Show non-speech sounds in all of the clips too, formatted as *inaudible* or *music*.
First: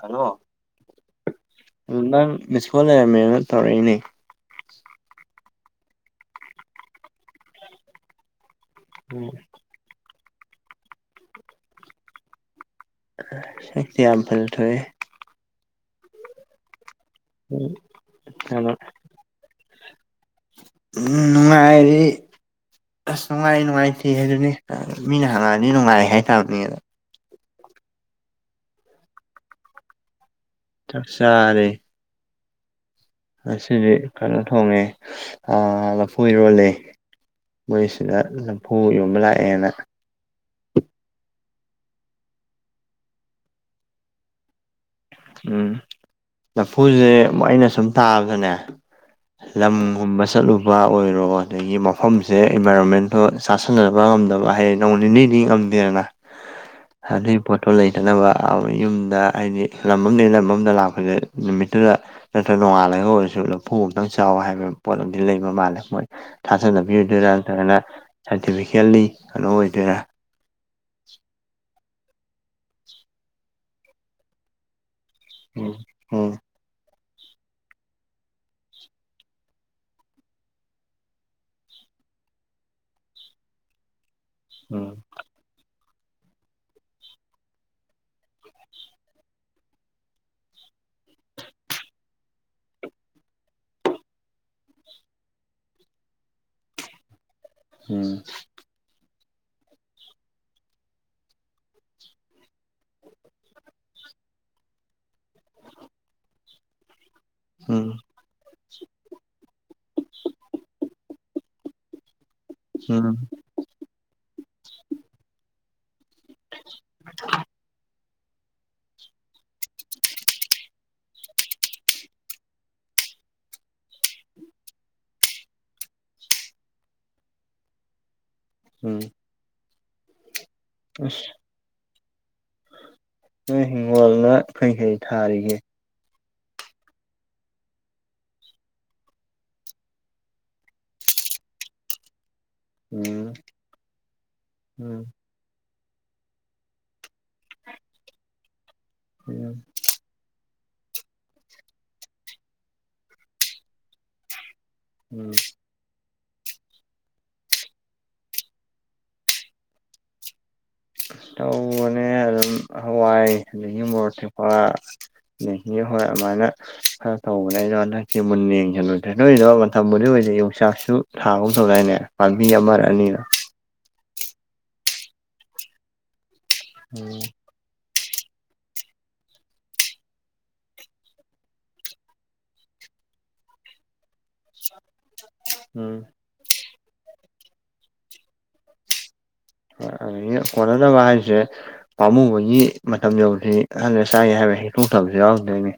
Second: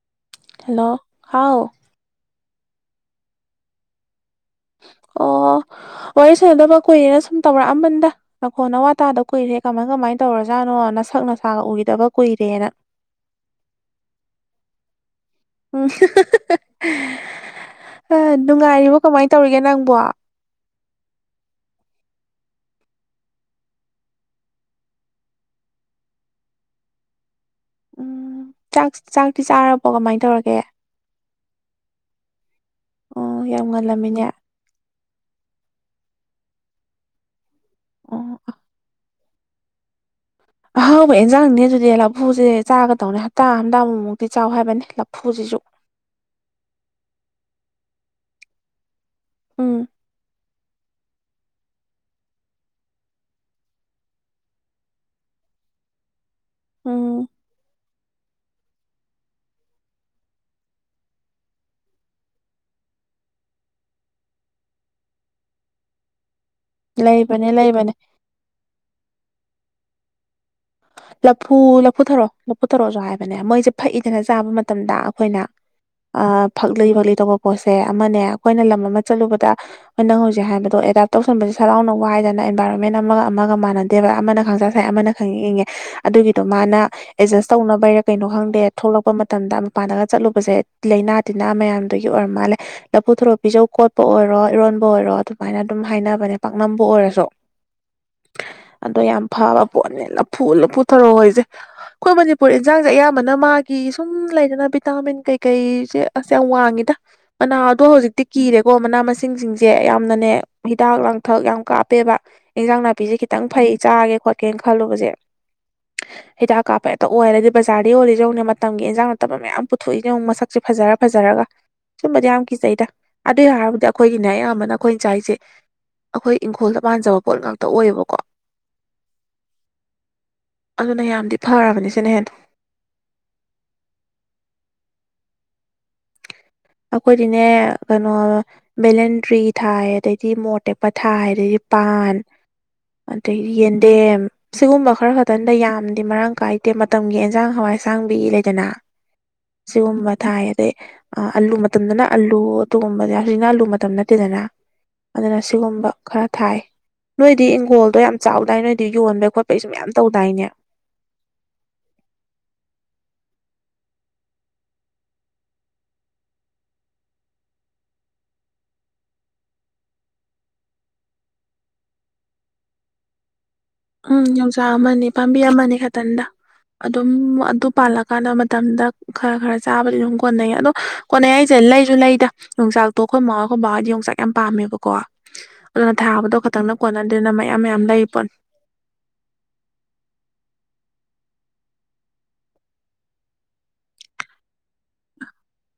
hello hello ꯍꯥꯎ ꯑꯗꯨ ꯅꯪ ꯃꯤꯁꯀꯣꯜ ꯂꯩꯔꯝꯃꯦꯅ ꯇꯧꯔꯛꯏꯅꯦ ꯑꯣ ꯋꯥꯔꯤ ꯁꯥꯟꯅꯗꯕ ꯀꯨꯏꯔꯦꯅ ꯁꯨꯝ ꯇꯧꯔꯛꯑꯝꯕꯅꯤꯗ ꯅꯈꯣꯟ ꯅꯋꯥ ꯇꯥꯗ ꯀꯨꯏꯔꯦ ꯀꯃꯥꯏ ꯀꯃꯥꯏ ꯇꯧꯔꯖꯥꯠꯅꯣ ꯅꯁꯛ ꯅꯁꯥꯒ ꯎꯈꯤꯗꯕ ꯀꯨꯏꯔꯦꯅ ꯁꯛꯇꯤ ꯌꯥꯝ ꯐꯖ ꯊꯣꯛꯑꯦ ꯎꯝ ꯑ ꯀꯩꯅꯣ ꯅꯨꯡꯉꯥꯏꯔꯤꯕꯣ ꯀꯃꯥꯏ ꯇꯧꯔꯤꯒꯦ ꯅꯪꯕꯣ ꯎꯝ ꯅꯨꯡꯉꯥꯏꯔꯤ ꯑꯁ ꯅꯨꯡꯉꯥꯏ ꯅꯨꯡꯉꯥꯏꯇꯦ ꯍꯥꯏꯗꯨꯅꯤ ꯃꯤꯅ ꯍꯪꯉꯛꯑꯗꯤ ꯅꯨꯡꯉꯥꯏ ꯍꯥꯏꯇꯥꯕꯅꯤ ꯑꯗ ꯎꯝ ꯆꯥꯛ ꯆꯥꯛꯇꯤ ꯆꯥꯔꯕꯣ ꯀꯃꯥꯏ ꯇꯧꯔꯒꯦ ꯆꯥꯛ ꯆꯥꯔꯦ ꯑꯣ ꯌꯥꯝ ꯉꯁꯤꯗꯤ ꯉꯜꯂꯝꯃꯤꯅꯦ ꯀꯩꯅꯣ ꯊꯣꯡꯉꯦ ꯑ ꯂꯐꯨ ꯏꯔꯣꯜꯂꯦ ꯃꯣꯏꯁꯤꯗ ꯑꯣ ꯂꯐꯨ ꯌꯣꯟꯕ ꯂꯥꯛꯑꯦꯅ ꯑꯍꯥꯎꯕ ꯏꯟꯖꯥꯡꯅꯤꯅꯦ ꯑꯗꯨꯗꯤ ꯂꯐꯨꯁꯦ ꯆꯥꯒꯗꯧꯅꯦ ꯍꯞꯇꯥ ꯑꯃꯗ ꯑꯃꯨꯛ ꯃꯨꯛꯇꯤ ꯆꯥꯎ ꯍꯥꯏꯕꯅꯦ ꯎꯝ ꯂꯐꯨꯁꯦ ꯑꯩꯅ ꯁꯨꯝ ꯇꯥꯕꯗꯅꯦ ꯎꯝ ꯂꯝꯒꯨꯝꯕ ꯆꯠꯂꯨ ꯕꯥ ꯑꯣꯏꯔꯣ ꯑꯗꯒꯤ ꯃꯐꯝꯁꯦ ꯏꯟꯚꯥꯏꯔꯣꯟꯃꯦꯟꯇꯣ ꯆꯥꯁꯟꯅꯕ ꯉꯝꯗꯕ ꯍꯥꯏꯌꯦ ꯅꯣꯡ ꯅꯤꯅꯤꯗꯤ ꯉꯝꯗꯦꯗꯅ ꯎꯝ ꯑꯗꯨꯢ ꯄꯣꯠꯇꯣ ꯂꯩꯇꯅꯕ ꯑꯥꯎ ꯌꯨꯝꯗ ꯍꯥꯏꯗꯤ ꯂꯝ ꯑꯝꯗꯩ ꯂꯝ ꯑꯃꯗ ꯂꯥꯛꯄꯖꯦ ꯅꯨꯃꯤꯠꯇꯨꯗ ꯅꯠꯇ꯭ꯔ ꯅꯣꯡꯉꯥꯜꯂꯒ ꯑꯣꯏꯔꯁꯨ ꯂꯐꯨ ꯑꯝꯇꯪ ꯆꯥꯎ ꯍꯥꯏꯕ ꯄꯣꯠ ꯑꯃꯗꯤ ꯂꯩꯕ ꯃꯥꯜꯂꯦ ꯃꯣꯏ ꯊꯥꯖꯅꯕꯤ ꯑꯣꯏꯗꯣꯏꯔꯥ ꯂꯩꯕꯅꯦ ꯅꯠꯇ꯭ꯔꯒꯅ ꯂꯩꯕꯅꯦ ꯁꯥꯏꯟꯇꯤꯐꯤꯀꯦꯜꯂꯤ ꯀꯩꯅꯣ ꯑꯣꯏꯗꯣꯏꯔ ꯂꯐꯨ ꯂꯐꯨ ꯊꯔꯣ ꯂꯐꯨ ꯊꯔꯣꯖꯨ ꯍꯥꯏꯕꯅꯦ ꯃꯣꯏꯁꯦ ꯐꯛꯏꯗꯅ ꯆꯥꯕ ꯃꯇꯝꯗ ꯈꯣꯏꯅ ꯎꯝ ꯎꯝ ꯑꯥ ꯐꯛꯂꯤ ꯐꯛꯂꯤ ꯇꯧꯕ ꯄꯣꯠꯁꯦ ꯑꯃꯅꯦ ꯑꯈꯣꯏꯅ ꯂꯝ ꯑꯃ ꯆꯠꯂꯨꯕꯗ ꯅꯪ ꯍꯧꯖꯤꯛ ꯍꯥꯏꯕꯗꯣ ꯑꯦꯗꯥꯞ ꯇꯧꯁꯟꯕꯖꯦ ꯁꯠ ꯂꯥꯎꯅ ꯋꯥꯏꯗꯅ ꯑꯦꯟꯚꯥꯏꯔꯣꯟꯃꯦꯟ ꯑꯃꯒ ꯑꯃꯒ ꯃꯥꯟꯅ ꯗꯦꯕ ꯑꯃꯅ ꯈꯪꯁꯥ ꯁꯥꯢ ꯎꯝ ꯑꯃꯅ ꯈꯪ ꯏꯪ ꯏꯪꯉꯦ ꯑꯗꯨꯒꯤꯗꯣ ꯃꯥꯅ ꯑꯦꯖꯁ ꯇꯧꯅꯕꯩꯔ ꯀꯩꯅꯣ ꯈꯪꯗꯦ ꯊꯣꯛꯂꯛꯄ ꯃꯇꯝꯗ ꯃꯄꯥꯟꯗꯒ ꯆꯠꯂꯨꯕꯁꯦ ꯂꯩꯅꯥ ꯇꯤꯟꯅꯥ ꯃꯌꯥꯝꯗꯨꯒꯤ ꯑꯣꯏꯔ ꯃꯥꯜꯂꯦ ꯂꯐꯨ ꯊꯔꯣ ꯄꯤꯖꯧ ꯀꯣꯠꯄ ꯑꯣꯏꯔꯣ ꯏꯔꯣꯟꯕ ꯑꯣꯏꯔꯣ ꯑꯗꯨꯃꯥꯏꯅ ꯑꯗꯨꯝ ꯍꯥꯏꯅꯕꯅꯦ ꯄꯥꯛꯅꯝꯕꯨ ꯑꯣꯏꯔꯁꯨ ꯎꯝ ꯑꯗꯣ ꯌꯥꯝ ꯐꯕ ꯄꯣꯠꯅꯦ ꯂꯐꯨ ꯂꯐꯨ ꯊꯔꯣ ꯍꯣꯏꯁꯦ ꯈꯣꯏ ꯃꯅꯤꯄꯨꯔ ꯏꯟꯖꯥꯡꯖꯦ ꯑꯌꯥꯝꯕꯅ ꯃꯥꯒꯤ ꯁꯨꯝ ꯂꯩꯗꯅ ꯚꯤꯇꯥꯃꯤꯟ ꯀꯩꯀꯩꯖꯦ ꯁꯦ ꯌꯥꯝ ꯋꯥꯡꯉꯤꯗ ꯃꯅꯥ ꯑꯗꯣ ꯎꯝ ꯍꯧꯖꯤꯛꯇꯤ ꯀꯤꯔꯦꯀꯣ ꯃꯅꯥ ꯃꯁꯤꯡꯁꯤꯡꯖꯦ ꯌꯥꯝꯅꯅꯦ ꯍꯤꯗꯥꯛ ꯂꯥꯡꯊꯛ ꯌꯥꯝ ꯀꯥꯞꯄꯦꯕ ꯏꯟꯖꯥꯡ ꯅꯥꯄꯤꯖꯦ ꯎꯝ ꯎꯝ ꯈꯤꯇꯪ ꯐꯩ ꯆꯥꯒꯦ ꯈꯣꯠꯀꯦ ꯈꯜꯂꯨꯕꯖꯦ ꯍꯤꯗꯥꯛ ꯀꯥꯞꯄ ꯍꯦꯛꯇ ꯑꯣꯏꯔꯗꯤ ꯕꯖꯥꯔꯗ ꯌꯣꯜꯂꯤꯖꯦ ꯌꯦꯡꯉꯨꯅꯦ ꯃꯇꯝꯒꯤ ꯏꯟꯖꯥꯡ ꯐꯠꯇꯕ ꯃꯌꯥꯝ ꯄꯨꯊꯣꯛꯏꯅꯦ ꯑꯃꯨꯛ ꯃꯁꯛꯁꯦ ꯐꯖꯔ ꯐꯖꯔꯒ ꯁꯨꯝꯕꯗꯤ ꯌꯥꯝ ꯈꯤꯖꯩꯗ ꯑꯗꯨ ꯍꯥꯏꯔꯕꯨꯗꯤ ꯑꯩꯈꯣꯏꯒꯤꯅꯦ ꯑꯌꯥꯝꯕꯅ ꯑꯩꯈꯣꯏ ꯆꯥꯏꯖꯦ ꯑꯈꯣꯏ ꯏꯪꯈꯣꯜꯗ ꯄꯥꯟꯖꯕ ꯄꯣꯠ ꯉꯥꯛꯇ ꯑꯣꯏꯌꯦꯕꯀꯣ ꯎꯝ ꯑꯗꯨꯅ ꯑꯁ ꯌꯥꯝꯗꯤ ꯐꯔꯕꯅꯤ ꯁꯤꯅꯦ ꯍꯦꯟ ꯅꯣꯏ ꯍꯤꯡꯒꯣꯜꯅ ꯀꯩꯀꯩ ꯊꯥꯔꯤꯒꯦ ꯑꯈꯣꯏꯗꯤꯅꯦ ꯀꯩꯅꯣ ꯚꯦꯂꯟꯗ꯭ꯔꯤ ꯊꯥꯏ ꯑꯗꯩꯗꯤ ꯃꯣꯔꯠ ꯇꯦꯛꯄ ꯊꯥꯏ ꯑꯗꯩꯗꯤ ꯄꯥꯟ ꯎꯝ ꯑꯗꯩꯗꯤ ꯌꯦꯟꯗꯦꯝ ꯁꯤꯒꯨꯝꯕ ꯎꯝ ꯈꯔ ꯈꯠ ꯇꯟꯗ ꯌꯥꯝꯗꯤ ꯃꯔꯥꯡ ꯀꯥꯏꯗꯦ ꯃꯇꯝꯒꯤ ꯑꯦꯟꯖꯥꯡ ꯍꯋꯥꯏꯁꯥꯡꯕꯤ ꯂꯩꯗꯅ ꯎꯝ ꯁꯤꯒꯨꯝꯕ ꯊꯥꯢ ꯑꯗꯩ ꯑꯂꯨ ꯃꯇꯝꯗꯅ ꯑꯂꯨ ꯑꯗꯨꯒꯨꯝꯕꯗꯤ ꯍꯧꯖꯤꯛꯅ ꯑꯜꯂꯨ ꯃꯇꯝ ꯅꯠꯇꯦꯗꯅ ꯎꯝ ꯑꯗꯨꯅ ꯁꯤꯒꯨꯝꯕ ꯈꯔ ꯊꯥꯏ ꯅꯣꯏꯗꯤ ꯏꯪꯈꯣꯜꯗꯣ ꯌꯥꯝ ꯆꯥꯎꯗꯥꯏ ꯅꯣꯏꯗꯤ ꯌꯣꯟꯕꯩ ꯈꯣꯠꯄꯩꯁꯨꯨꯝ ꯃ꯭ꯌꯥꯝ ꯇꯧꯗꯥꯏꯅꯦ ꯇꯧꯕꯅꯦ ꯑꯗꯨꯝ ꯍꯋꯥꯏ ꯑꯗꯒꯤ ꯃꯣꯔꯛ ꯇꯦꯛꯄ ꯗꯒꯤ ꯍꯣꯏ ꯑꯃꯥꯏꯅ ꯈꯔ ꯇꯧꯕꯅꯦ ꯑꯩꯗꯣ ꯍꯟꯗꯛꯇꯤ ꯃꯨꯟꯅ ꯌꯦꯡꯁꯤꯟꯂꯨꯗ꯭ꯔꯦ ꯅꯣꯏꯗꯣ ꯃꯇꯝꯕꯨꯗꯤ ꯑꯣꯏꯗꯤ ꯌꯣꯡꯆꯥꯛꯁꯨ ꯊꯥ ꯒꯨꯝ ꯇꯧꯗꯥꯏꯅꯦ ꯄꯥꯝꯕꯤ ꯑꯃꯔ ꯑꯅꯤꯔ ꯎꯝ ꯌꯣꯡꯆꯥꯛ ꯑꯃꯅꯤ ꯄꯥꯝꯕꯤ ꯑꯃꯅꯤ ꯈꯇꯟꯗ ꯑꯗꯨꯝ ꯎꯝ ꯑꯗꯨ ꯄꯥꯜꯂꯛ ꯀꯥꯟꯅ ꯃꯇꯝꯗ ꯈꯔ ꯈꯔ ꯆꯥꯕꯗꯤ ꯑꯗꯨꯝ ꯀꯣꯟꯅꯩ ꯑꯗꯣ ꯀꯣꯟꯅꯩ ꯍꯥꯏꯁꯦ ꯂꯩꯁꯨ ꯂꯩꯗ ꯌꯣꯡꯆꯥꯛꯇꯣ ꯈꯣꯏ ꯃꯥ ꯈꯣꯏ ꯕꯥ ꯑꯣꯢꯗꯤ ꯌꯣꯡꯆꯥꯛ ꯌꯥꯝ ꯄꯥꯝꯃꯦꯕꯀꯣ ꯑꯗꯨꯅ ꯎꯝ ꯊꯥꯕꯗꯣ ꯈꯛꯇꯪꯅ ꯀꯣꯟꯅꯗꯦꯅ ꯃꯌꯥꯝ ꯃꯌꯥꯝ ꯂꯩ ꯄꯣꯟ ꯑꯥꯒꯤ ꯀꯣꯟꯅꯗꯕ ꯍꯥꯏꯖꯦ ꯄꯥꯝꯃꯨꯕꯒꯤ ꯃꯇꯝ ꯌꯧꯗ꯭ꯔꯤ *unintelligible* ꯂꯩꯔ ꯆꯥꯏ ꯍꯥꯏꯕꯩ ꯍꯦꯛꯇꯣꯛꯇꯕꯁꯨ ꯌꯥꯎꯔꯝꯗꯣꯏꯃꯤ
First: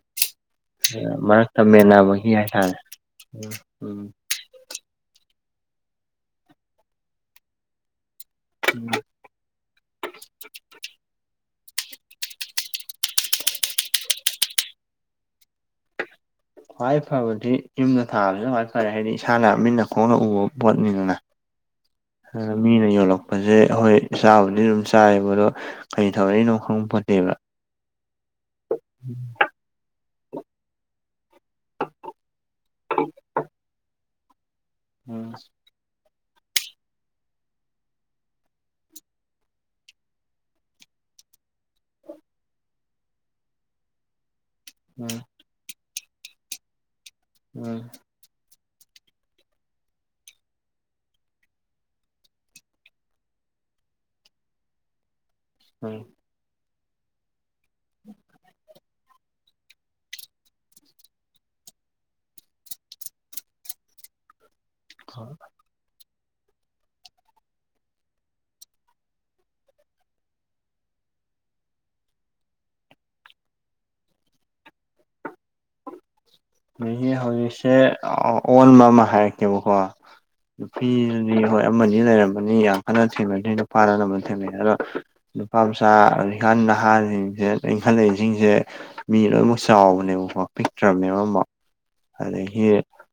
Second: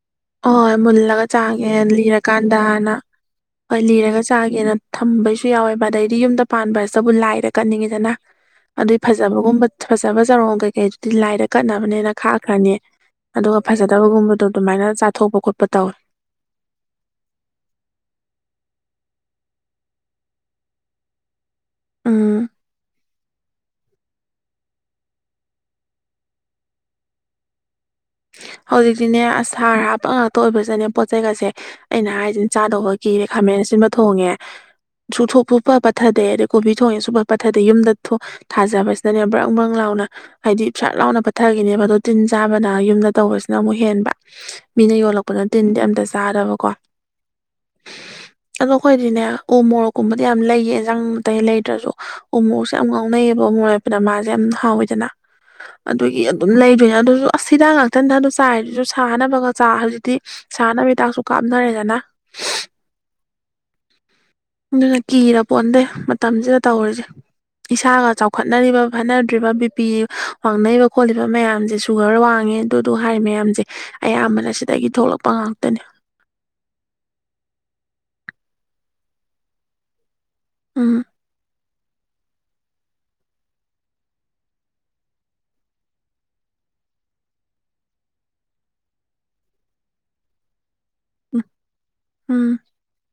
ꯑꯣꯏ ꯃꯨꯜꯂꯒ ꯆꯥꯒꯦ ꯍꯥꯏꯇꯥꯔꯦ ꯂꯤꯔꯀꯥꯟꯗꯅ ꯍꯣꯏ ꯎꯝ ꯂꯤꯔꯒ ꯆꯥꯒꯦꯅ ꯊꯝꯕꯩꯁꯨ ꯌꯥꯎꯋꯦꯕ ꯑꯗꯩꯗꯤ ꯌꯨꯝꯗ ꯄꯥꯟꯕꯥꯁꯇꯕꯨ ꯂꯥꯏꯗ ꯀꯠꯅꯤꯡꯉꯤꯗꯅ ꯎꯝ ꯑꯗꯨꯏ ꯐꯖ ꯐꯖꯕꯒꯨꯝꯕ ꯐꯖꯕ ꯆꯥꯔꯣꯡ ꯀꯩꯀꯩꯗꯨꯗꯤ ꯂꯥꯏꯗ ꯀꯠꯅꯕꯅꯦꯅ ꯈꯥꯛꯈ꯭ꯔꯅꯤ ꯑꯗꯨꯒ ꯐꯖꯗꯕꯒꯨꯝꯕꯗꯣ ꯑꯗꯨꯃꯥꯏꯅ ꯆꯥꯊꯣꯛꯄ ꯈꯣꯠꯄ ꯇꯧꯋꯦ ꯈ꯭ꯋꯥꯏ ꯐꯕꯗꯤ ꯌꯨꯝꯗ ꯊꯥꯕꯁꯤꯅ ꯈ꯭ꯋꯥꯏ ꯐꯔꯦ ꯍꯥꯏꯗꯤ ꯏꯁꯥꯅ ꯃꯤꯅ ꯈꯣꯡꯅ ꯎꯕ ꯄꯣꯠꯅꯤꯗꯅ ꯎꯝ ꯑ ꯃꯤꯅ ꯌꯣꯜꯂꯛ ꯐꯁꯦ ꯑꯩꯈꯣꯏ ꯆꯥꯕꯨꯗꯤ ꯑꯗꯨꯝ ꯆꯥꯏꯕ ꯑꯗꯣ ꯀꯔꯤ ꯊꯧꯔꯛꯏꯅꯣ ꯈꯪ ꯄꯣꯟꯇꯦꯕ ꯍꯧꯖꯤꯛꯇꯤꯅꯦ ꯑꯁ ꯍꯔꯥ ꯍꯥꯞꯄ ꯉꯥꯛꯇ ꯑꯣꯏꯕꯁꯤꯅꯅꯦ ꯄꯣꯠ ꯆꯩꯩꯒꯁꯦ ꯑꯩꯅ ꯍꯥꯏꯁꯤꯅꯦ ꯆꯥꯗꯧꯕꯒꯤ ꯀꯤꯔꯦ ꯈꯥꯃꯦꯟ ꯑꯁꯤꯟꯕ ꯊꯣꯡꯉꯦ ꯎꯝ ꯁꯨꯊꯣꯛꯄꯨ ꯁꯨꯡꯄꯠ ꯄꯠꯊꯗꯦ ꯑꯗꯩ ꯀꯣꯕꯤ ꯊꯣꯡꯉꯦ ꯁꯨꯡꯄꯠ ꯄꯠꯊꯗꯦ ꯌꯨꯝꯗ ꯊꯥꯖꯕꯁꯤꯗꯅꯦ ꯕ꯭ꯔꯪ ꯕ꯭ꯔꯪ ꯂꯥꯎꯅ ꯍꯥꯏꯗꯤ ꯁꯠ ꯂꯥꯎꯅ ꯄꯠꯊꯔꯒꯤꯅꯦꯕ ꯑꯗꯣ ꯇꯤꯟ ꯆꯥꯕꯅ ꯌꯨꯝꯗ ꯇꯧꯕꯁꯤꯅ ꯑꯃꯨꯛ ꯍꯦꯟꯕ ꯃꯤꯅ ꯎꯝ ꯌꯣꯜꯂꯛꯄꯅ ꯇꯤꯟꯗꯤ ꯑꯝꯇ ꯆꯥꯗꯕꯀꯣ ꯎꯝ ꯑꯗꯣ ꯑꯩꯈꯣꯏꯗꯤꯅꯦ ꯎ ꯃꯣꯔꯣꯛꯀꯨꯝꯕꯗꯤ ꯌꯥꯝ ꯂꯩꯌꯦ ꯌꯦꯟꯖꯥꯡ ꯑꯩ ꯂꯩꯇ꯭ꯔꯁꯨ ꯎ ꯃꯣꯔꯣꯛꯁꯦ ꯌꯥꯝ ꯉꯥꯎꯅꯩꯌꯦꯕ ꯃꯣꯔꯣꯛ ꯃꯥꯁꯦ ꯌꯥꯝ ꯍꯥꯎꯋꯤꯗꯅ ꯎꯝ ꯑꯗꯨꯒꯤ ꯑꯗꯨꯝ ꯂꯩꯕꯅꯦ ꯑꯗꯨꯁꯨ ꯑꯁ ꯍꯤꯗꯥꯛ ꯉꯥꯛꯇꯅꯤꯗꯗ ꯑꯗꯨ ꯆꯥꯏꯔꯤꯗꯨꯁꯨ ꯁꯥꯅꯕꯒ ꯆꯥ ꯗꯤ ꯁꯥꯟꯅ ꯍꯤꯗꯥꯛꯁꯨ ꯀꯥꯞꯅꯔꯦꯗꯅ ꯑꯗꯨꯅ ꯀꯤꯔ ꯄꯣꯟꯗꯦ ꯃꯇꯝꯁꯤꯗ ꯇꯧꯔꯤꯁꯦ ꯏꯁꯥꯒ ꯆꯥꯎꯈꯠꯅꯔꯤꯕ ꯐꯠꯅꯗ꯭ꯔꯤꯕ ꯕꯤꯄꯤ ꯋꯥꯡꯅꯔꯤꯕ ꯈꯣꯠꯂꯤꯕ ꯃꯌꯥꯝꯁꯤꯁꯨ ꯁꯨꯒꯔ ꯋꯥꯡꯉꯦ ꯑꯗꯨꯗꯣ ꯍꯥꯏ ꯃꯌꯥꯝꯁꯦ ꯑꯌꯥꯝꯕꯅ ꯁꯤꯗꯒꯤ ꯊꯣꯛꯂꯛꯄ ꯉꯥꯛꯇꯅꯦ ꯅꯣꯏꯒꯤ ꯍꯧꯖꯤꯛꯁꯦ ꯑꯣꯟꯕ ꯑꯃ ꯍꯥꯏꯔꯛꯀꯦꯕꯀꯣ ꯅꯨꯄꯤ ꯎꯝ ꯍꯣꯏ ꯑꯃꯅꯤ ꯂꯩꯔꯝꯃꯅꯤ ꯌꯥꯝ ꯀꯟꯅ ꯊꯦꯡꯅꯗ꯭ꯔꯤ ꯅꯨꯄꯥꯅ ꯑꯅꯝꯕꯅ ꯊꯦꯡꯅꯩ ꯑꯗꯣ ꯅꯨꯄꯥ ꯃꯆꯥ ꯍꯧꯖꯤꯛꯀꯟ ꯅꯍꯥꯁꯤꯡꯁꯦ ꯏꯪꯈꯠꯂꯛꯏꯁꯤꯡꯁꯦ ꯃꯤ ꯂꯣꯏꯅꯃꯛ ꯆꯥꯎꯕꯅꯦꯕꯀꯣ ꯄꯤꯛꯇ꯭ꯔꯕꯅꯦꯕ ꯑꯃꯨꯛ ꯎꯝ ꯑꯗꯒꯤ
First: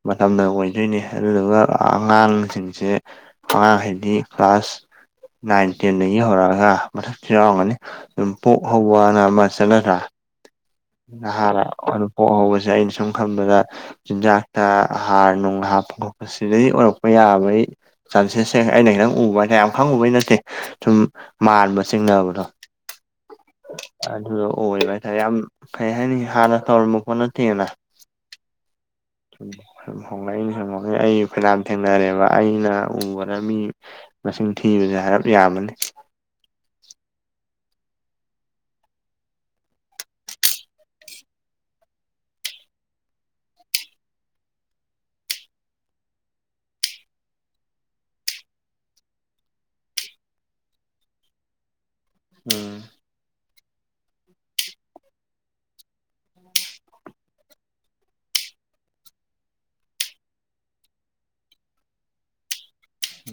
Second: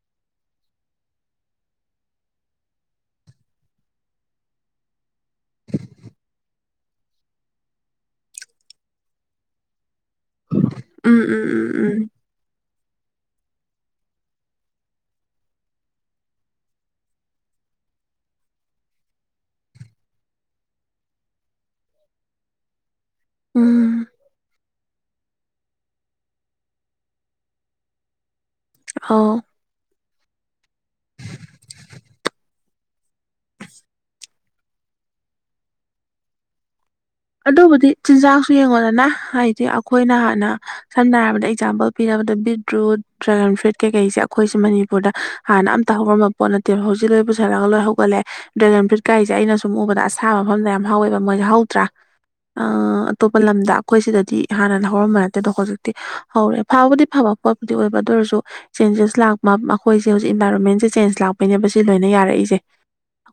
ꯃꯇꯝꯗ ꯑꯣꯏꯗꯣꯏꯅꯤ ꯑꯗꯨꯗꯨꯒ ꯑꯉꯥꯡꯁꯤꯡꯁꯦ ꯑꯉꯥꯡ ꯍꯥꯏꯗꯤ ꯀ꯭ꯂꯥꯁ ꯅꯥꯏꯟ ꯇꯦꯟꯗꯒꯤ ꯍꯧꯔꯛꯑꯒ ꯃꯊꯛꯁꯨ ꯌꯥꯎꯔꯝꯒꯅꯤ ꯑꯗꯨꯝ ꯄꯣꯛ ꯍꯧꯕꯅ ꯑꯃ ꯆꯠꯅꯗ꯭ꯔꯥ ꯑ ꯅꯍꯥꯔ ꯄꯣꯛꯍꯧꯕꯁꯦ ꯑꯩꯅ ꯁꯨꯝ ꯈꯟꯕꯗ ꯆꯤꯟꯖꯥꯛꯇ ꯍꯥꯔ ꯅꯨꯡ ꯍꯥꯞꯄ ꯈꯣꯠꯄ ꯁꯤꯗꯒꯤ ꯑꯣꯏꯔꯛꯄ ꯌꯥꯕꯩ ꯆꯥꯟꯁꯦꯁꯁꯦ ꯑꯩꯅ ꯈꯤꯇꯪ ꯎꯕ ꯍꯥꯏꯇꯔꯦ ꯌꯥꯝ ꯈꯪꯉꯨꯕꯩ ꯅꯠꯇꯦ ꯁꯨꯝ ꯃꯥꯟꯕ ꯆꯤꯡꯅꯕꯗꯣ ꯎꯝ ꯎꯝ ꯑꯗꯨꯗ ꯑꯣꯏꯕ ꯍꯥꯏꯇꯥꯔꯦ ꯌꯥꯝ ꯀꯩ ꯍꯥꯏꯅꯤ ꯍꯥꯟꯅ ꯇꯧꯔꯝꯝꯕ ꯄꯣꯠ ꯅꯠꯇꯦꯅ ꯑꯧ ꯁꯨꯝ ꯍꯣꯡꯂꯛꯏꯅꯦ ꯁꯨꯝ ꯍꯣꯉꯛ ꯑꯩ ꯐꯅꯥꯝ ꯊꯦꯡꯅꯔꯦꯕ ꯑꯩꯅ ꯎꯕꯅ ꯃꯤ ꯃꯁꯤꯡ ꯊꯤꯕꯁꯦ ꯍꯥꯏꯔꯞ ꯌꯥꯝꯃꯅꯤ ꯑꯗꯨꯕꯨꯗꯤ ꯆꯤꯟꯖꯥꯛꯁꯨ ꯌꯦꯡꯉꯣꯗꯅ ꯍꯥꯏꯗꯤ ꯑꯩꯈꯣꯏꯅ ꯍꯥꯟꯅ ꯁꯝꯅ ꯍꯥꯏꯔꯕꯗ ꯑꯦꯛꯖꯥꯝꯄꯜ ꯄꯤꯅꯕꯗ ꯕꯤꯗ꯭ꯔꯨꯠ ꯗ꯭ꯔꯥꯒꯟ ꯐ꯭ꯔꯨꯏꯠ ꯀꯩꯀꯩꯁꯦ ꯑꯩꯈꯣꯏꯁꯦ ꯃꯅꯤꯄꯨꯔꯗ ꯍꯥꯟꯅ ꯑꯝꯇ ꯍꯧꯔꯝꯕ ꯄꯣꯠꯇꯦꯕ ꯍꯧꯖꯤꯛ ꯂꯣꯏ ꯄꯨꯁꯟꯔꯒ ꯂꯣꯏ ꯍꯧꯒꯠꯂꯦ ꯗ꯭ꯔꯦꯒꯟ ꯐ꯭ꯔꯨꯏꯠ ꯀꯥꯏꯁꯦ ꯑꯩꯅ ꯁꯨꯝ ꯎꯕꯗ ꯑꯁꯥ ꯃꯐꯝꯗ ꯌꯥꯝ ꯍꯧꯋꯦꯕ ꯃꯣꯏꯁꯦ ꯍꯧꯗ꯭ꯔꯥ ꯑ ꯎꯝ ꯑꯇꯣꯞꯄ ꯂꯝꯗ ꯑꯩꯈꯣꯏ ꯁꯤꯗꯗꯤ ꯍꯥꯟꯅꯅ ꯍꯧꯔꯝꯕ ꯅꯠꯇꯦ ꯑꯗꯣ ꯍꯧꯖꯤꯛꯇꯤ ꯍꯧꯔꯦ ꯐꯕꯨꯗꯤ ꯐꯕ ꯄꯣꯠꯄꯨꯗꯤ ꯑꯣꯏꯕ ꯑꯗꯨ ꯑꯣꯏꯔꯁꯨ ꯆꯦꯟꯖꯦꯁ ꯂꯥꯛꯄ ꯃꯈꯣꯏꯁꯦ ꯍꯧꯖꯤꯛ ꯏꯟꯚꯥꯏꯔꯣꯟꯃꯦꯟꯁꯦ ꯆꯦꯟꯖ ꯂꯥꯛꯄꯩꯅꯦꯕ ꯁꯤ ꯂꯣꯏꯅ ꯌꯥꯔꯛꯏꯁꯦ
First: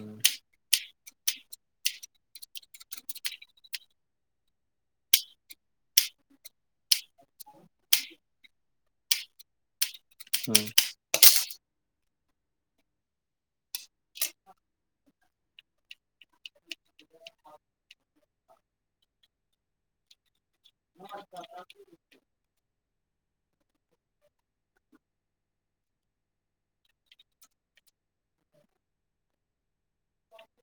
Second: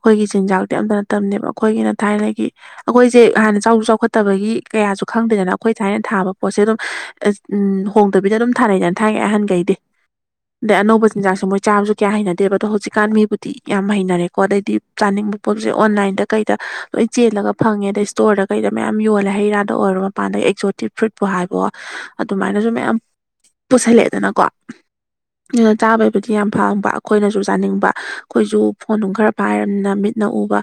ꯎꯝ ꯆꯤꯟꯖꯥꯛꯇꯤ ꯑꯝꯇꯅ ꯇꯝꯅꯦꯕ ꯑꯩꯈꯣꯏꯒꯤꯅ ꯊꯥꯏꯅꯒꯤ ꯑꯩꯈꯣꯏꯁꯦ ꯍꯥꯟꯅꯗꯤ ꯆꯥꯎ ꯆꯥꯎꯈꯠꯇꯕꯒꯤ ꯀꯌꯥꯁꯨ ꯈꯪꯗꯦꯗꯅ ꯑꯩꯈꯣꯏ ꯊꯥꯏꯅ ꯊꯥꯕ ꯄꯣꯠꯁꯦ ꯑꯗꯨꯝ ꯍꯣꯡꯗꯕꯤꯗ ꯑꯗꯨꯝ ꯊꯥꯔꯛꯏꯗꯅ ꯊꯣꯢꯅꯩ ꯑꯍꯟꯒꯩꯗꯤ ꯎꯝ ꯑꯗꯩ ꯑꯅꯧꯕ ꯆꯤꯟꯖꯥꯛꯁꯨ ꯃꯣꯏ ꯆꯥꯕꯁꯨ ꯀꯌꯥ ꯍꯩꯅꯗꯦꯕ ꯑꯗꯣ ꯍꯧꯖꯤꯛꯀꯥꯟ ꯃꯤꯕꯨꯗꯤ ꯌꯥꯝ ꯍꯩꯅꯔꯦꯀꯣ ꯑꯗꯩꯗꯤ ꯆꯥꯅꯤꯡꯕ ꯄꯣꯠꯁꯦ ꯑꯣꯟꯂꯥꯏꯟꯗ ꯀꯩꯗ ꯂꯣꯏ ꯆꯦꯜꯂꯒ ꯐꯪꯉꯦ ꯑꯗꯩ ꯏꯁꯇꯣꯔꯗ ꯀꯩꯗ ꯃꯌꯥꯝ ꯌꯣꯜꯂꯦ ꯍꯩꯔꯥꯗ ꯑꯣꯏꯔꯣ ꯃꯄꯥꯟꯗ ꯑꯦꯛꯖꯣꯇꯤꯛ ꯐ꯭ꯔꯨꯏꯠꯄꯨ ꯍꯥꯏꯕꯑꯣ ꯑꯗꯨꯃꯥꯏꯅꯖꯨ ꯃꯌꯥꯝ ꯄꯨꯁꯜꯂꯛꯑꯦꯗꯅꯀꯣ ꯗꯨꯅ ꯆꯥꯕꯩꯕꯨꯗꯤ ꯌꯥꯝ ꯐꯪꯕ ꯑꯩꯈꯣꯏꯅꯖꯨ ꯆꯥꯅꯤꯡꯕ ꯑꯩꯈꯣꯏꯖꯨ ꯐꯣꯟꯅꯨꯡ ꯈꯔ ꯄꯥꯏꯔꯝꯅ ꯃꯤꯠꯅ ꯎꯕ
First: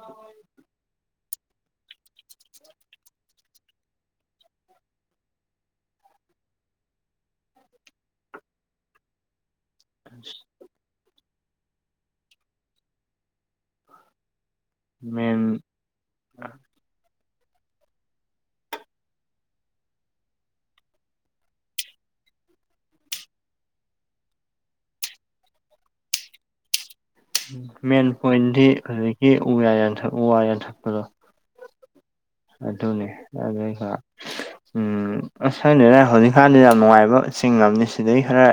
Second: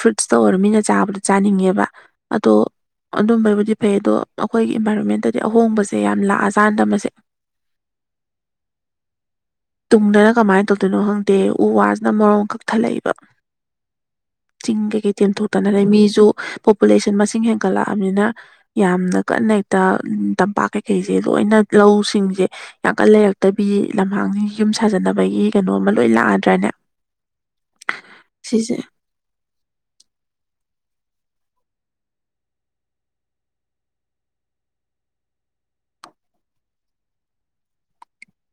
ꯐ꯭ꯔꯨꯠꯁꯇ ꯑꯣꯏꯔꯣ ꯃꯤꯅ ꯆꯥꯕꯗꯣ ꯆꯥꯅꯤꯡꯉꯦꯕ ꯑꯗꯣ ꯑꯗꯨꯝꯕꯩꯕꯨꯗꯤ ꯐꯩ ꯑꯗꯣ ꯑꯩꯈꯣꯏꯒꯤ ꯏꯟꯚꯥꯏꯔꯣꯟꯃꯦꯟꯇꯗꯤ ꯑꯍꯣꯡꯕꯖꯦ ꯌꯥꯝ ꯂꯥꯛꯑ ꯆꯥꯟꯗ ꯃꯁꯦ *inaudible* ꯇꯨꯡꯗꯅ ꯀꯃꯥꯏꯅ ꯇꯧꯗꯣꯏꯅꯣ ꯈꯪꯗꯦ ꯎ ꯋꯥꯖꯤꯅ ꯃꯔꯣꯡ ꯀꯛꯊꯠꯂꯛꯏꯕ ꯆꯤꯡ ꯀꯩꯀꯩ ꯃꯦꯟ ꯇꯦꯝꯊꯣꯛꯇꯅ ꯂꯩ ꯃꯤꯖꯨ ꯄꯣꯄꯨꯂꯦꯁꯟ ꯃꯁꯤꯡ ꯍꯦꯟꯀꯠꯂꯛꯑꯕꯅꯤꯅ ꯌꯥꯝꯅ ꯀꯟꯅ ꯍꯦꯛꯇ ꯎꯝ ꯇꯝꯄꯥꯛ ꯀꯩꯀꯩꯖꯦ ꯂꯣꯏꯅ ꯂꯧꯁꯤꯡꯖꯦ ꯌꯥꯡꯀꯟ ꯂꯩꯔꯛꯇꯕꯤ ꯂꯝꯍꯥꯡꯅꯤ ꯌꯨꯝ ꯁꯥꯖꯟꯅꯕꯒꯤ ꯀꯩꯅꯣꯃ ꯂꯣꯏ ꯂꯥꯛꯑꯗ꯭ꯔꯅꯦ ꯃꯦꯟ ꯄꯣꯏꯟꯗꯤ ꯁꯤꯁꯦ ꯍꯧꯖꯤꯛꯀꯤ ꯎ ꯌꯥ ꯌꯥꯟꯊꯠ ꯎ ꯋꯥ ꯌꯥꯟꯊꯠꯄꯗꯣ ꯑꯗꯨꯅꯦ ꯑꯗꯨꯒ ꯎꯝ ꯑꯁ ꯈꯪꯗꯦꯗ ꯍꯧꯖꯤꯛꯀꯥꯟꯗꯤ ꯌꯥꯝ ꯅꯨꯡꯉꯥꯏꯕ ꯆꯤꯡꯉꯝꯅꯤ ꯁꯤꯗꯩ ꯈꯔ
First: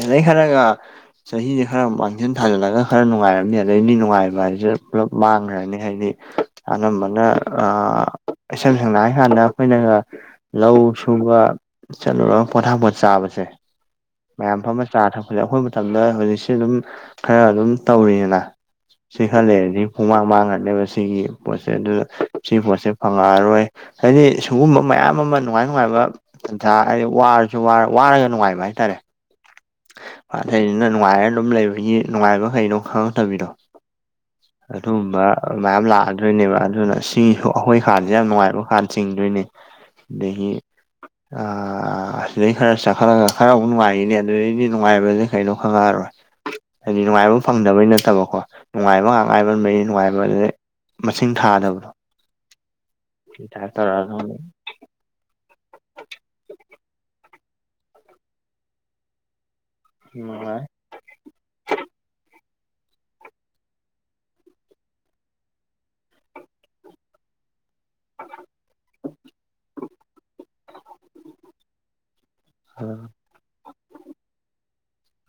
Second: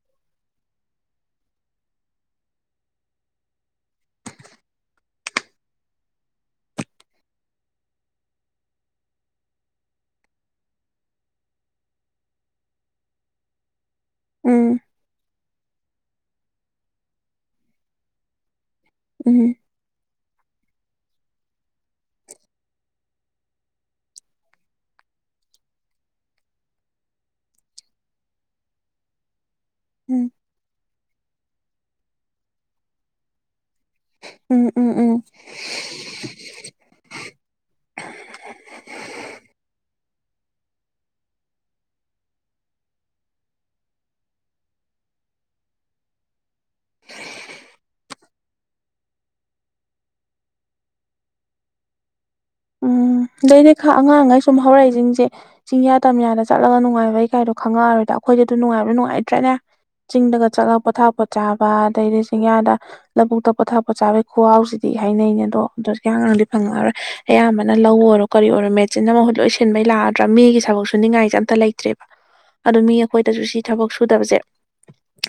ꯁꯤꯗꯩꯩ ꯈꯔꯒ ꯆꯍꯤꯖꯦ ꯈꯔ ꯃꯥꯡꯖꯤꯟ ꯊꯥꯖꯤꯜꯂꯒ ꯈꯔ ꯅꯨꯡꯉꯥꯏꯔꯝꯅꯤ ꯑꯗꯩꯗꯤ ꯅꯨꯡꯉꯥꯏꯕ ꯍꯥꯏꯖꯤꯗ ꯄꯨꯂꯞ ꯃꯥꯡꯒ꯭ꯔꯅꯤ ꯍꯥꯏꯗꯤ ꯑꯅꯝꯕꯅ ꯑꯥ ꯏꯁꯝ ꯁꯦꯡꯅ ꯍꯥꯏ ꯀꯥꯟꯗ ꯑꯩꯈꯣꯏꯅꯒ ꯂꯧ ꯁꯨꯕ ꯆꯠꯂꯨꯔꯒ ꯄꯣꯊꯥꯄꯣꯠ ꯆꯥꯕꯁꯦ ꯃꯌꯥꯝ ꯎꯝ ꯐꯝꯃ ꯆꯥ ꯊꯛꯄꯖꯦ ꯑꯩꯈꯣꯏ ꯃꯇꯝꯗ ꯍꯧꯖꯤꯛꯁꯦ ꯑꯗꯨꯝ ꯈꯔ ꯑꯗꯨꯝ ꯇꯧꯔꯤꯗꯅ ꯁꯤ ꯈꯔ ꯎꯝ ꯂꯩꯔꯗꯤ ꯄꯨꯡꯃꯥꯡ ꯃꯥꯡꯉꯅꯦꯕ ꯁꯤꯒꯤ ꯄꯣꯠꯁꯦ ꯑꯗꯨꯅ ꯁꯤ ꯄꯣꯠꯁꯦ ꯐꯪꯉꯛꯑꯔꯣꯏ ꯍꯥꯏꯗꯤ ꯁꯨꯒꯨꯝꯕ ꯃꯌꯥꯝ ꯑꯃ ꯅꯨꯡꯉꯥꯏ ꯅꯨꯡꯉꯥꯏꯔꯕ ꯁꯤꯟꯊꯥ ꯍꯥꯏꯗꯤ ꯋꯥꯔꯖꯨ ꯋꯥꯔ ꯋꯥꯔꯒ ꯅꯨꯡꯉꯥꯏꯕ ꯍꯥꯏꯇꯥꯔꯦ ꯎꯝ ꯑꯊꯩꯅꯤꯅ ꯅꯨꯡꯉꯥꯏꯔ ꯑꯗꯨꯝ ꯂꯩꯕꯒꯤ ꯅꯨꯡꯉꯥꯏꯕ ꯀꯩꯅꯣ ꯈꯪꯉꯛꯇꯕꯤꯗꯣ ꯎꯝ ꯎꯝ ꯑꯗꯨꯝꯕ ꯎꯝ ꯃꯌꯥꯝ ꯂꯥꯛꯑꯗꯣꯏꯅꯦꯕ ꯑꯗꯨꯅ ꯁꯤ ꯑꯩꯈꯣꯏ ꯀꯥꯟꯖꯦ ꯌꯥꯝ ꯅꯨꯡꯉꯥꯏꯕ ꯀꯥꯟ ꯆꯤꯡꯗꯣꯏꯅꯤ ꯑꯗꯒꯤ ꯑꯥ ꯑꯗꯩ ꯈꯔ ꯆꯈꯠꯂꯒ ꯈꯔꯃꯨꯛ ꯅꯨꯡꯉꯥꯏꯔꯤꯅꯦ ꯑꯗꯩꯩꯗꯤ ꯅꯨꯡꯉꯥꯏꯕꯖꯦ ꯀꯩꯅꯣ ꯈꯪꯉꯛꯑꯔꯣꯏ ꯍꯥꯏꯗꯤ ꯅꯨꯡꯉꯥꯏꯕ ꯐꯪꯗꯕꯩ ꯅꯠꯇꯕꯀꯣ ꯅꯨꯡꯉꯥꯏꯕ ꯉꯥꯛ ꯉꯥꯏꯃꯟꯕꯩ ꯅꯨꯡꯉꯥꯏꯕꯖꯦ ꯃꯁꯤꯡ ꯊꯥꯗꯕꯗꯣ ꯎꯝ ꯒꯤꯇꯥꯔ ꯑꯗꯩꯗꯤ ꯈ ꯇꯧꯔꯒ ꯑꯉꯥꯡꯉꯩ ꯁꯨꯝ ꯍꯧꯔꯛꯏꯖꯤꯡꯖꯦ ꯆꯤꯡꯌꯥ ꯇꯝꯌꯥꯗ ꯆꯠꯂꯒ ꯅꯨꯡꯉꯥꯏꯕꯩ ꯀꯥꯏꯗꯣ ꯈꯪꯉꯛꯑꯔꯣꯏꯗ ꯑꯩꯈꯣꯏꯗꯤ ꯑꯗꯨ ꯅꯨꯡꯉꯥꯏꯕꯗꯨ ꯅꯨꯡꯉꯥꯏꯇ꯭ꯔꯅꯦ ꯆꯤꯡꯗꯒ ꯅꯨꯡꯉꯥꯏ ꯆꯠꯂ ꯄꯣꯊꯥꯄꯣꯠ ꯆꯥꯕ ꯑꯗꯩꯗꯤ ꯆꯤꯡꯌꯥꯗ ꯂꯕꯨꯨꯛꯛꯇ ꯄꯣꯊꯥꯄꯣꯠ ꯆꯥꯕꯩ ꯈꯨꯍꯥꯎꯁꯤꯗꯤ ꯍꯥꯏꯅꯩꯩꯅꯦ ꯑꯗꯣ ꯍꯧꯖꯤꯛꯀꯤ ꯑꯉꯥꯡꯗꯤ ꯐꯪꯉꯛꯑꯔꯣꯏ ꯑꯌꯥꯝꯕꯅ ꯅ ꯂꯧ ꯑꯣꯏꯔꯣ ꯀꯔꯤ ꯑꯣꯏꯔꯣ ꯃꯦꯆꯤꯟꯅ ꯃꯍꯨꯠ ꯂꯣꯏ ꯁꯤꯟꯕꯩ ꯂꯥꯛꯑꯗ꯭ꯔꯥ ꯃꯤꯒꯤ ꯊꯕꯛ ꯁꯨꯅꯤꯉꯥꯏꯖꯤ ꯑꯝꯇ ꯂꯩꯇ꯭ꯔꯦꯕ ꯑꯗꯨ ꯃꯤ ꯎꯝ ꯑꯩꯈꯣꯏꯗꯁꯨ ꯁꯤ ꯊꯕꯛ ꯁꯨꯗꯕꯖꯦ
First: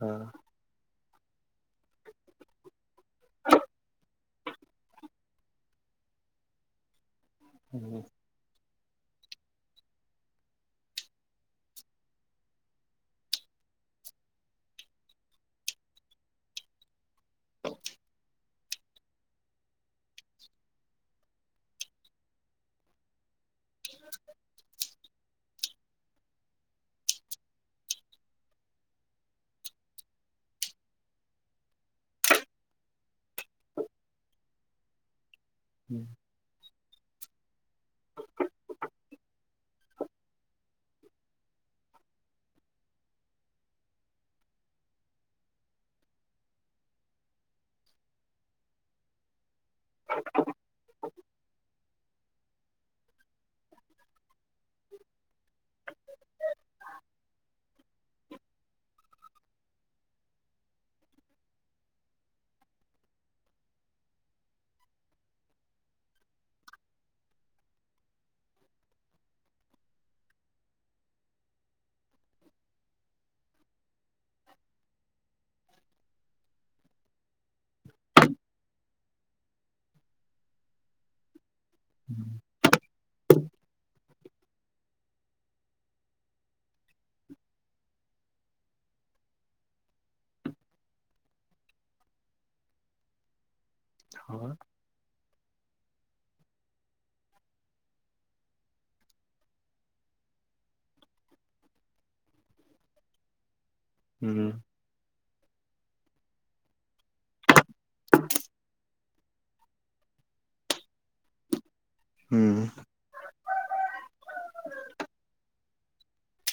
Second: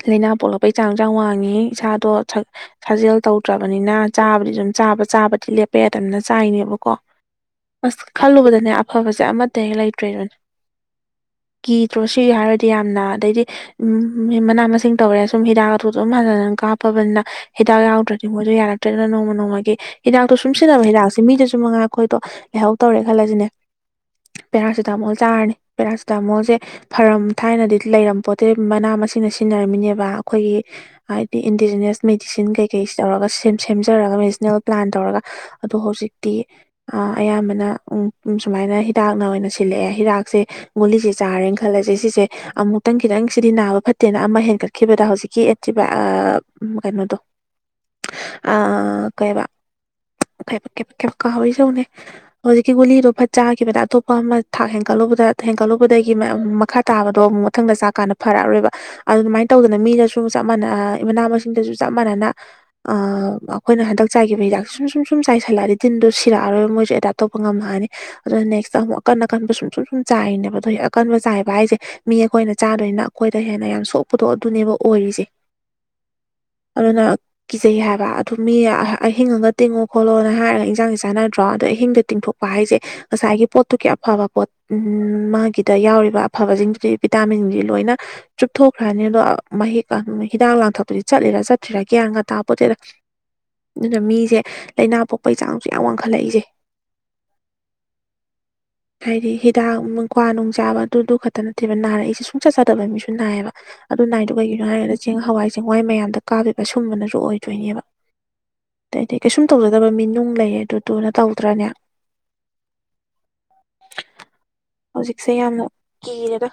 ꯂꯥꯏꯅꯥ ꯄꯣꯛꯂꯛꯄꯩ ꯆꯥꯡ ꯆꯥꯡ ꯋꯥꯡꯉꯤ ꯏꯁꯥꯗꯣ ꯊꯛ ꯁꯥꯖꯦꯜ ꯇꯧꯗ꯭ꯔꯕꯅꯤꯅ ꯆꯥꯕꯗꯤ ꯑꯗꯨꯝ ꯆꯥꯕ ꯆꯥꯕꯗꯤ ꯂꯦꯞꯄ ꯌꯥꯗꯕꯅꯤꯅ ꯆꯥꯏꯅꯦꯕꯀꯣ ꯑꯁ ꯈꯜꯂꯨꯕꯗꯅꯦ ꯑꯐꯕꯖꯦ ꯑꯃꯠꯇ ꯍꯦꯛ ꯂꯩꯇ꯭ꯔꯦꯗꯨꯅꯤ ꯀꯤꯗ꯭ꯔꯣ ꯁꯤꯒꯤ ꯍꯥꯏꯔꯨꯔꯗꯤ ꯌꯥꯝꯅ ꯑꯗꯩꯗꯤ ꯎꯝ ꯃꯤ ꯃꯅꯥ ꯃꯁꯤꯡ ꯇꯧꯔꯦ ꯁꯨꯝ ꯍꯤꯗꯥꯛ ꯍꯥꯥꯊꯨꯗ ꯗꯨꯝ ꯍꯟꯖꯟ ꯍꯟꯖꯟ ꯀꯥꯞꯄꯕꯅꯤꯅ ꯍꯤꯗꯥꯛ ꯌꯥꯎꯗ꯭ꯔꯗꯤ ꯃꯣꯏꯗꯣ ꯌꯥꯔꯛꯇ꯭ꯔꯦꯗꯨꯅ ꯅꯣꯡꯃ ꯅꯣꯡꯃꯒꯤ ꯍꯤꯗꯥꯛꯇꯣ ꯁꯨꯝ ꯁꯤꯟꯅꯕ ꯍꯤꯗꯥꯛꯇꯣ ꯃꯤꯗꯖꯨ ꯃꯉꯥꯏ ꯑꯩꯈꯣꯏꯗꯣ ꯂꯥꯏꯍꯧ ꯇꯧꯔꯦ ꯈꯜꯂꯖꯤꯅꯦ ꯄꯦꯔꯥꯁꯤꯇꯥꯃꯣꯜ ꯆꯥꯔꯅꯤ ꯄꯦꯔꯥꯁꯤꯇꯥꯃꯣꯜꯖꯦ ꯐꯔꯝ ꯊꯥꯏꯅꯗꯤ ꯂꯩꯔꯝꯄꯣꯠꯇꯦ ꯃꯅꯥ ꯃꯁꯤꯡꯅ ꯁꯤꯖꯤꯟꯅꯔꯝꯃꯤꯅꯦꯕ ꯑꯩꯈꯣꯏꯒꯤ ꯍꯥꯏꯗꯤ ꯏꯟꯗꯤꯖꯤꯅ꯭ꯌꯁ ꯃꯦꯗꯤꯁꯤꯟ ꯀꯩꯀꯩꯁꯤ ꯇꯧꯔꯒ ꯁꯦꯝ ꯁꯦꯝꯖꯔꯒ ꯃꯦꯗꯤꯁꯤꯅꯦꯜ ꯄ꯭ꯂꯥꯟ ꯇꯧꯔꯒ ꯑꯗꯣ ꯍꯧꯖꯤꯛꯇꯤ ꯑꯥ ꯑꯌꯥꯝꯕꯅ ꯎꯝ ꯎꯝ ꯁꯨꯃꯥꯏꯅ ꯍꯤꯗꯥꯛꯅ ꯑꯣꯏꯅ ꯁꯤꯜꯂꯛꯑꯦ ꯍꯤꯗꯥꯛꯁꯦ ꯃꯨꯂꯤꯁꯦ ꯆꯥꯔꯦꯟ ꯈꯜꯂꯁꯦ ꯁꯤꯁꯦ ꯑꯃꯨꯛꯇꯪ ꯈꯤꯇꯪ ꯁꯤꯗꯤ ꯅꯥꯕ ꯐꯠꯇꯦꯅ ꯑꯃ ꯍꯦꯟꯒꯠꯈꯤꯕꯗ ꯍꯧꯖꯤꯛꯀꯤ ꯑꯦꯟꯇꯤꯕꯥ ꯑꯥ ꯀꯩꯅꯣꯗꯣ ꯑꯥ ꯀꯩꯕ *inaudible* ꯀꯦꯕ ꯀꯦꯕ ꯀꯦꯕ ꯀꯥꯎꯔꯤꯖꯦ ꯌꯦꯡꯉꯨꯅꯦ ꯍꯧꯖꯤꯛꯀꯤ ꯒꯨꯂꯤꯗꯣ ꯐꯠ ꯆꯥꯈꯤꯕꯗ ꯑꯇꯣꯞꯄ ꯑꯃ ꯊꯥꯛ ꯍꯦꯟꯀꯠꯂꯨꯕꯗ ꯍꯦꯟꯀꯠꯂꯨꯕꯗꯒꯤ ꯃꯌꯥꯝ ꯃꯈꯥ__ ꯇꯥꯕꯗꯣ ꯑꯃꯨꯛ ꯃꯊꯪꯗ ꯆꯥ ꯀꯥꯟꯗ ꯐꯔꯛꯑꯔꯣꯏꯕ ꯑꯗꯨꯃꯥꯏꯟ ꯇꯧꯗꯅ ꯃꯤꯅꯁꯨ ꯆꯞ ꯃꯥꯟꯅ ꯃꯅꯥ ꯃꯁꯤꯡꯗꯁꯨ ꯆꯞ ꯃꯥꯟꯅꯅ ꯑꯥ ꯑꯈꯣꯏꯅ ꯍꯟꯗꯛ ꯆꯥꯏꯈꯤꯕ ꯍꯤꯗꯥꯛꯁꯦ ꯁꯨꯝ ꯁꯨꯝ ꯁꯨꯝ ꯆꯥꯏꯁꯜꯂꯛꯑꯗꯤ ꯇꯤꯟꯗꯣ ꯁꯤ ꯔꯛꯑꯔꯣꯏ ꯃꯣꯏꯁꯦ ꯑꯦꯗꯥꯞ ꯇꯧꯕ ꯉꯝꯍꯅꯤ ꯑꯗꯨ ꯅꯦꯛꯁꯇ ꯑꯃꯨꯛ ꯑꯀꯟ ꯑꯀꯟꯕ ꯁꯨꯝ ꯁꯨꯝ ꯁꯨꯝ ꯆꯥꯏꯅꯦꯕ ꯑꯗꯣ ꯍꯦꯛ ꯑꯀꯟꯕ ꯆꯥꯏꯕ ꯍꯥꯏꯁꯦ ꯃꯤ ꯑꯩꯈꯣꯏꯅ ꯆꯥꯗꯣꯏꯅ ꯑꯩꯈꯣꯏꯗ ꯍꯦꯟꯅ ꯌꯥꯝ ꯁꯣꯛ ꯄꯗꯣ ꯑꯗꯨꯅꯦꯕ ꯑꯣꯏꯔꯤꯁꯦ ꯑꯗꯨꯅ ꯀꯤꯖꯩ ꯍꯥꯏꯕ ꯑꯗꯨ ꯃꯤ ꯑꯍ ꯑꯍꯤꯡ ꯑꯒ ꯇꯤꯡꯉꯣ ꯈꯣꯠꯂꯣꯅ ꯍꯥꯏꯔꯒ ꯏꯟꯖꯥꯡꯖꯤ ꯆꯥꯟꯅꯗ꯭ꯔꯣ ꯑꯗꯣ ꯑꯍꯤꯡꯗ ꯇꯤꯡꯊꯣꯛꯄ ꯍꯥꯏꯁꯦ ꯉꯁꯥꯏꯒꯤ ꯄꯣꯠꯇꯨꯒꯤ ꯑꯐꯕ ꯄꯣꯠ ꯎꯝ ꯃꯥꯒꯤꯗ ꯌꯥꯎꯔꯤꯕ ꯑꯐꯕꯖꯤꯡꯗꯨꯗꯤ ꯚꯤꯇꯥꯃꯤꯟꯗꯤ ꯂꯣꯏꯅ ꯆꯨꯞꯊꯣꯛꯈ꯭ꯔꯅꯤ ꯑꯗꯣ ꯑꯥ ꯃꯍꯤꯛꯑ ꯃꯍꯤ ꯍꯤꯗꯥꯛ ꯂꯥꯡꯊꯛꯇꯨꯗꯤ ꯆꯠꯂꯤꯔꯥ ꯆꯠꯇ꯭ꯔꯤꯔꯥ ꯒ꯭ꯌꯥꯟꯒ ꯇꯥꯄꯣꯠꯇꯦꯗ *inaudible* ꯑꯗꯨꯅ ꯃꯤꯁꯦ ꯂꯩꯅꯥ ꯄꯣꯛꯄꯩ ꯆꯥꯡꯁꯨ ꯌꯥꯝ ꯋꯥꯡꯈꯠꯂꯛꯏꯁꯦ *inaudible* ꯍꯥꯏꯗꯤ ꯍꯤꯗꯥꯛ ꯃꯀ꯭ꯋꯥ ꯅꯨꯡ ꯆꯥꯕ ꯑꯗꯨꯗꯨ ꯈꯛꯇ ꯅꯠꯇꯦꯕ ꯅꯥꯔꯛꯏꯁꯦ ꯁꯨꯡꯆꯥ ꯆꯥꯗꯕ ꯃꯤꯁꯨ ꯅꯥꯏꯌꯦꯕ ꯑꯗꯨ ꯅꯥꯏꯗꯣ ꯎꯝ ꯀꯩꯒꯤꯅꯣ ꯍꯥꯏꯔ ꯆꯦꯡ ꯍꯋꯥꯏ ꯆꯦꯡꯋꯥꯏ ꯃꯌꯥꯝꯗ ꯀꯥꯕꯤꯕ ꯁꯨꯝꯕꯅꯁꯨ ꯑꯣꯏꯗꯣꯏꯅꯦꯕ ꯑꯗꯩꯗꯤ ꯀꯩꯁꯨꯝ ꯇꯧꯖꯗꯕ ꯃꯤ ꯅꯨꯡ ꯂꯩ ꯑꯗꯨꯗꯨꯅ ꯇꯧꯗ꯭ꯔꯅꯦ ꯎꯝ ꯍꯧꯖꯤꯛꯁꯦ ꯌꯥꯝꯅ ꯀꯤꯔꯦꯗ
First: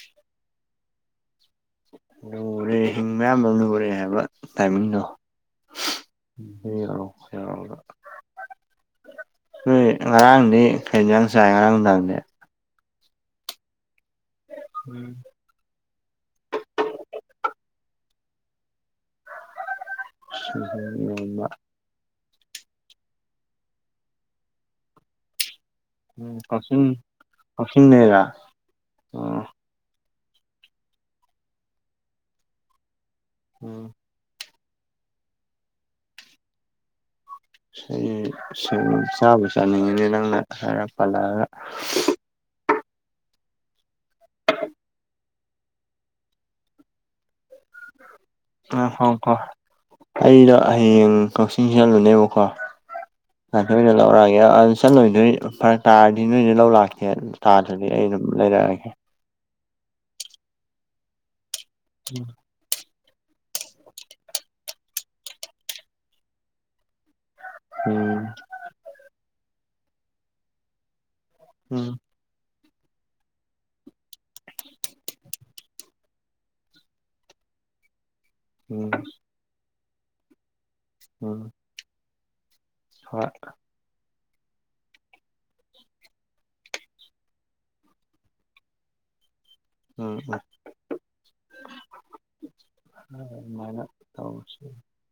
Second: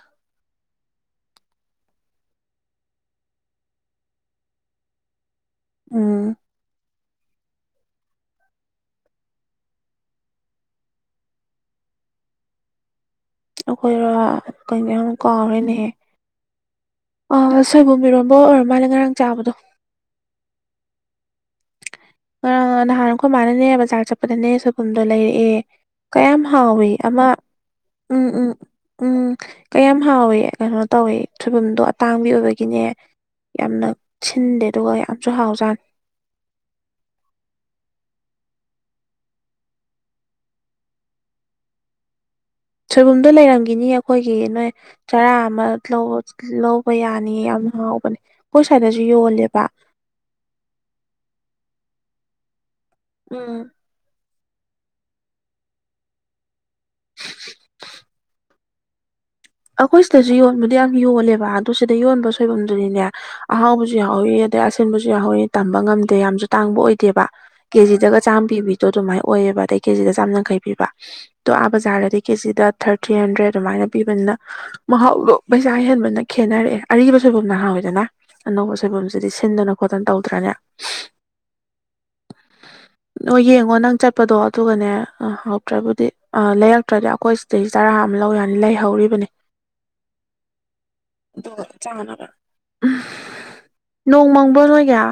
ꯂꯨꯔꯦ ꯍꯤꯡꯃ ꯌꯥꯝꯃ ꯂꯨꯔꯦ ꯍꯥꯏꯕ ꯇꯥꯏꯃꯤꯡꯗꯣ ꯑꯥ ꯍꯦꯔꯥꯎ ꯍꯦꯔꯥꯎꯗ ꯅꯣꯏ ꯉꯔꯥꯡꯗꯤ ꯈꯩꯖꯥꯡ ꯆꯥꯏ ꯉꯔꯥꯡ ꯅꯨꯡꯗꯥꯡꯗꯤ ꯑꯩꯈꯣꯏꯔꯣ ꯀꯩꯅꯣ ꯌꯥꯝ ꯀꯥꯎꯔꯦꯅꯦꯍꯦ ꯑꯥꯎ ꯁꯣꯏꯕꯨꯝ ꯏꯔꯣꯟꯕ ꯑꯣꯏꯔ ꯃꯥꯜꯂꯦ ꯉꯔꯥꯡ ꯆꯥꯕꯗꯣ ꯁꯣꯏꯕꯨꯝ ꯏꯔꯣꯟꯕ ꯉꯔꯥ ꯅꯍꯥꯟ ꯑꯈꯣꯏ ꯃꯥꯅꯅꯦ ꯕꯖꯥꯔ ꯆꯠꯄꯗꯅꯦ ꯁꯣꯏꯕꯨꯝꯗꯣ ꯂꯩꯔꯛꯑꯦ ꯎꯝ ꯀꯌꯥꯝ ꯍꯥꯎꯏ ꯀꯛꯆꯤꯡ ꯑꯃ ꯎꯝ ꯀꯛꯆꯤꯡꯗꯩꯔꯥ ꯎꯝ ꯎꯝ ꯑꯣ ꯀꯌꯥꯝ ꯍꯥꯎꯋꯤ ꯀꯩꯅꯣ ꯇꯧꯋꯦ ꯁꯣꯏꯕꯨꯝꯗꯣ ꯑꯇꯥꯡꯕꯤ ꯑꯣꯏꯕꯒꯤꯅꯦ ꯌꯥꯝꯅ ꯎꯝ ꯁꯤꯟꯗꯦ ꯑꯗꯨꯒ ꯌꯥꯝꯁꯨ ꯍꯥꯎꯖꯥꯅꯤ ꯁꯤꯟ ꯁꯤꯟ ꯆꯥꯕꯨ ꯆꯥꯅꯤꯡꯉꯤꯅꯦ ꯅꯪꯅ ꯍꯥꯏꯔꯛ ꯄꯜꯂꯛꯑꯒ ꯁꯣꯏꯕꯨꯝꯗꯣ ꯂꯩꯔꯝꯒꯤꯅꯤ ꯑꯩꯈꯣꯏꯒꯤ ꯅꯣꯏ__ ꯆꯔꯥ ꯑꯃ ꯂꯧꯕ ꯂꯧꯕ ꯌꯥꯅꯤ ꯌꯥꯝ ꯍꯥꯎ__ ꯑꯥ ꯍꯥꯎ ꯀꯣ ꯑꯩꯗꯣ ꯍꯌꯦꯡ ꯀꯛꯆꯤꯡ ꯆꯜꯂꯨꯅꯦꯕꯀꯣ ꯎꯝ ꯑꯗ ꯑꯣꯏꯅ ꯂꯧꯔꯛꯑꯦ ꯌꯥ ꯆꯠꯂꯣꯏꯗꯣꯏ ꯐꯔꯛ ꯇꯥꯔꯗꯤ ꯅꯣꯏꯗ ꯂꯧ ꯂꯥꯛꯀꯦ ꯇꯥꯗ꯭ꯔꯗꯤ ꯑꯩ ꯑꯗꯨꯝ ꯂꯩꯔꯛꯑꯒꯦ ꯑꯩꯈꯣꯏ ꯁꯤꯗꯁꯨ ꯌꯣꯟꯕꯗꯤ ꯌꯥꯝ ꯌꯣꯜꯂꯦꯕ ꯑꯗꯨ ꯁꯤꯗ ꯌꯣꯟꯕ ꯁꯣꯏꯕꯝꯗꯨꯗꯤꯅꯦ ꯑꯍꯥꯎꯕꯁꯨ ꯌꯥꯎꯍꯧꯋꯤ ꯑꯗꯩ ꯑꯁꯤꯟꯕꯁꯨ ꯌꯥꯎꯍꯧꯋꯤ ꯇꯝꯕ ꯉꯝꯗꯦ ꯌꯥꯝꯁꯨ ꯇꯥꯡꯕ ꯑꯣꯏꯗꯦꯕ ꯀꯦꯖꯤꯗꯒ ꯎꯝ ꯆꯥꯝꯃ ꯄꯤꯕꯤꯗꯣ ꯑꯗꯨꯃꯥꯏꯅ ꯑꯣꯏꯌꯦꯕ ꯑꯗꯩ ꯀꯦꯖꯤꯗ ꯆꯥꯝ ꯌꯥꯡꯈꯩ ꯄꯤꯕ ꯑꯗꯣ ꯑꯥ ꯎꯝ ꯕꯖꯥꯔꯗꯗꯤ ꯀꯦꯖꯤꯗ ꯊꯥꯔꯇꯤ ꯍꯟꯗ꯭ꯔꯦꯠ ꯑꯗꯨꯃꯥꯏꯅ ꯄꯤꯕꯅꯤꯅ ꯃꯍꯥꯎꯗꯣ ꯄꯩꯁꯥ ꯍꯦꯟꯕꯅ ꯈꯦꯠꯅꯔꯛꯑꯦ ꯑꯔꯤꯕ ꯁꯣꯏꯕꯨꯝꯅ ꯍꯥꯎꯏꯗꯅ ꯑꯅꯧꯕ ꯎꯝ ꯁꯣꯏꯕꯨꯝꯁꯤꯗꯤ ꯁꯤꯟꯗꯅ ꯈꯣꯠꯇꯅ ꯇꯧꯗ꯭ꯔꯅꯦ ꯎꯝ ꯍꯣꯏ ꯑꯣ ꯌꯦꯡꯉꯣ ꯅꯪ ꯆꯠ ꯆꯣꯠꯄꯗꯣ ꯑꯗꯨꯒꯅꯦ ꯍꯧꯗ꯭ꯔꯕꯨꯗꯤ ꯂꯩꯔꯛꯇ꯭ꯔꯗꯤ ꯑꯩꯈꯣꯏ ꯁꯤꯗꯩꯁꯤ ꯆꯔꯥ ꯑꯃ ꯂꯧ ꯌꯥꯅꯤ ꯂꯩꯍꯧꯔꯤꯕꯅꯦ ꯎꯝ ꯎꯝ ꯑꯗꯨꯒ ꯆꯅꯕ ꯎꯝ ꯑꯗꯨꯃꯥꯏꯅ ꯅꯣꯡ ꯃꯪꯕ꯭ꯔꯣ ꯅꯣꯏꯒꯌꯥ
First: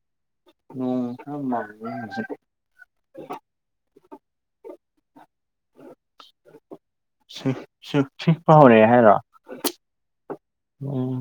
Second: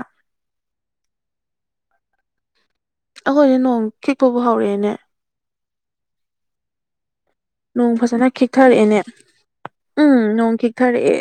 ꯎꯝ ꯈꯔ ꯃꯪꯉꯦ ꯉꯁꯤꯗꯤ ꯑꯩꯈꯣꯏꯗꯤ ꯅꯣꯡ ꯈꯤꯛꯄꯕꯨ ꯍꯧꯔꯛꯑꯦꯅꯦ ꯁꯤ ꯅꯣꯡ ꯁꯤ ꯐꯖꯅ ꯁꯤ ꯍꯧꯔꯛꯑꯦ ꯈꯤꯛꯊꯔꯛꯑꯦꯅꯦ ꯍꯥꯏꯔꯣ ꯎꯝ ꯅꯣꯡ ꯈꯤꯛꯊꯔꯛꯑꯦ ꯎꯝ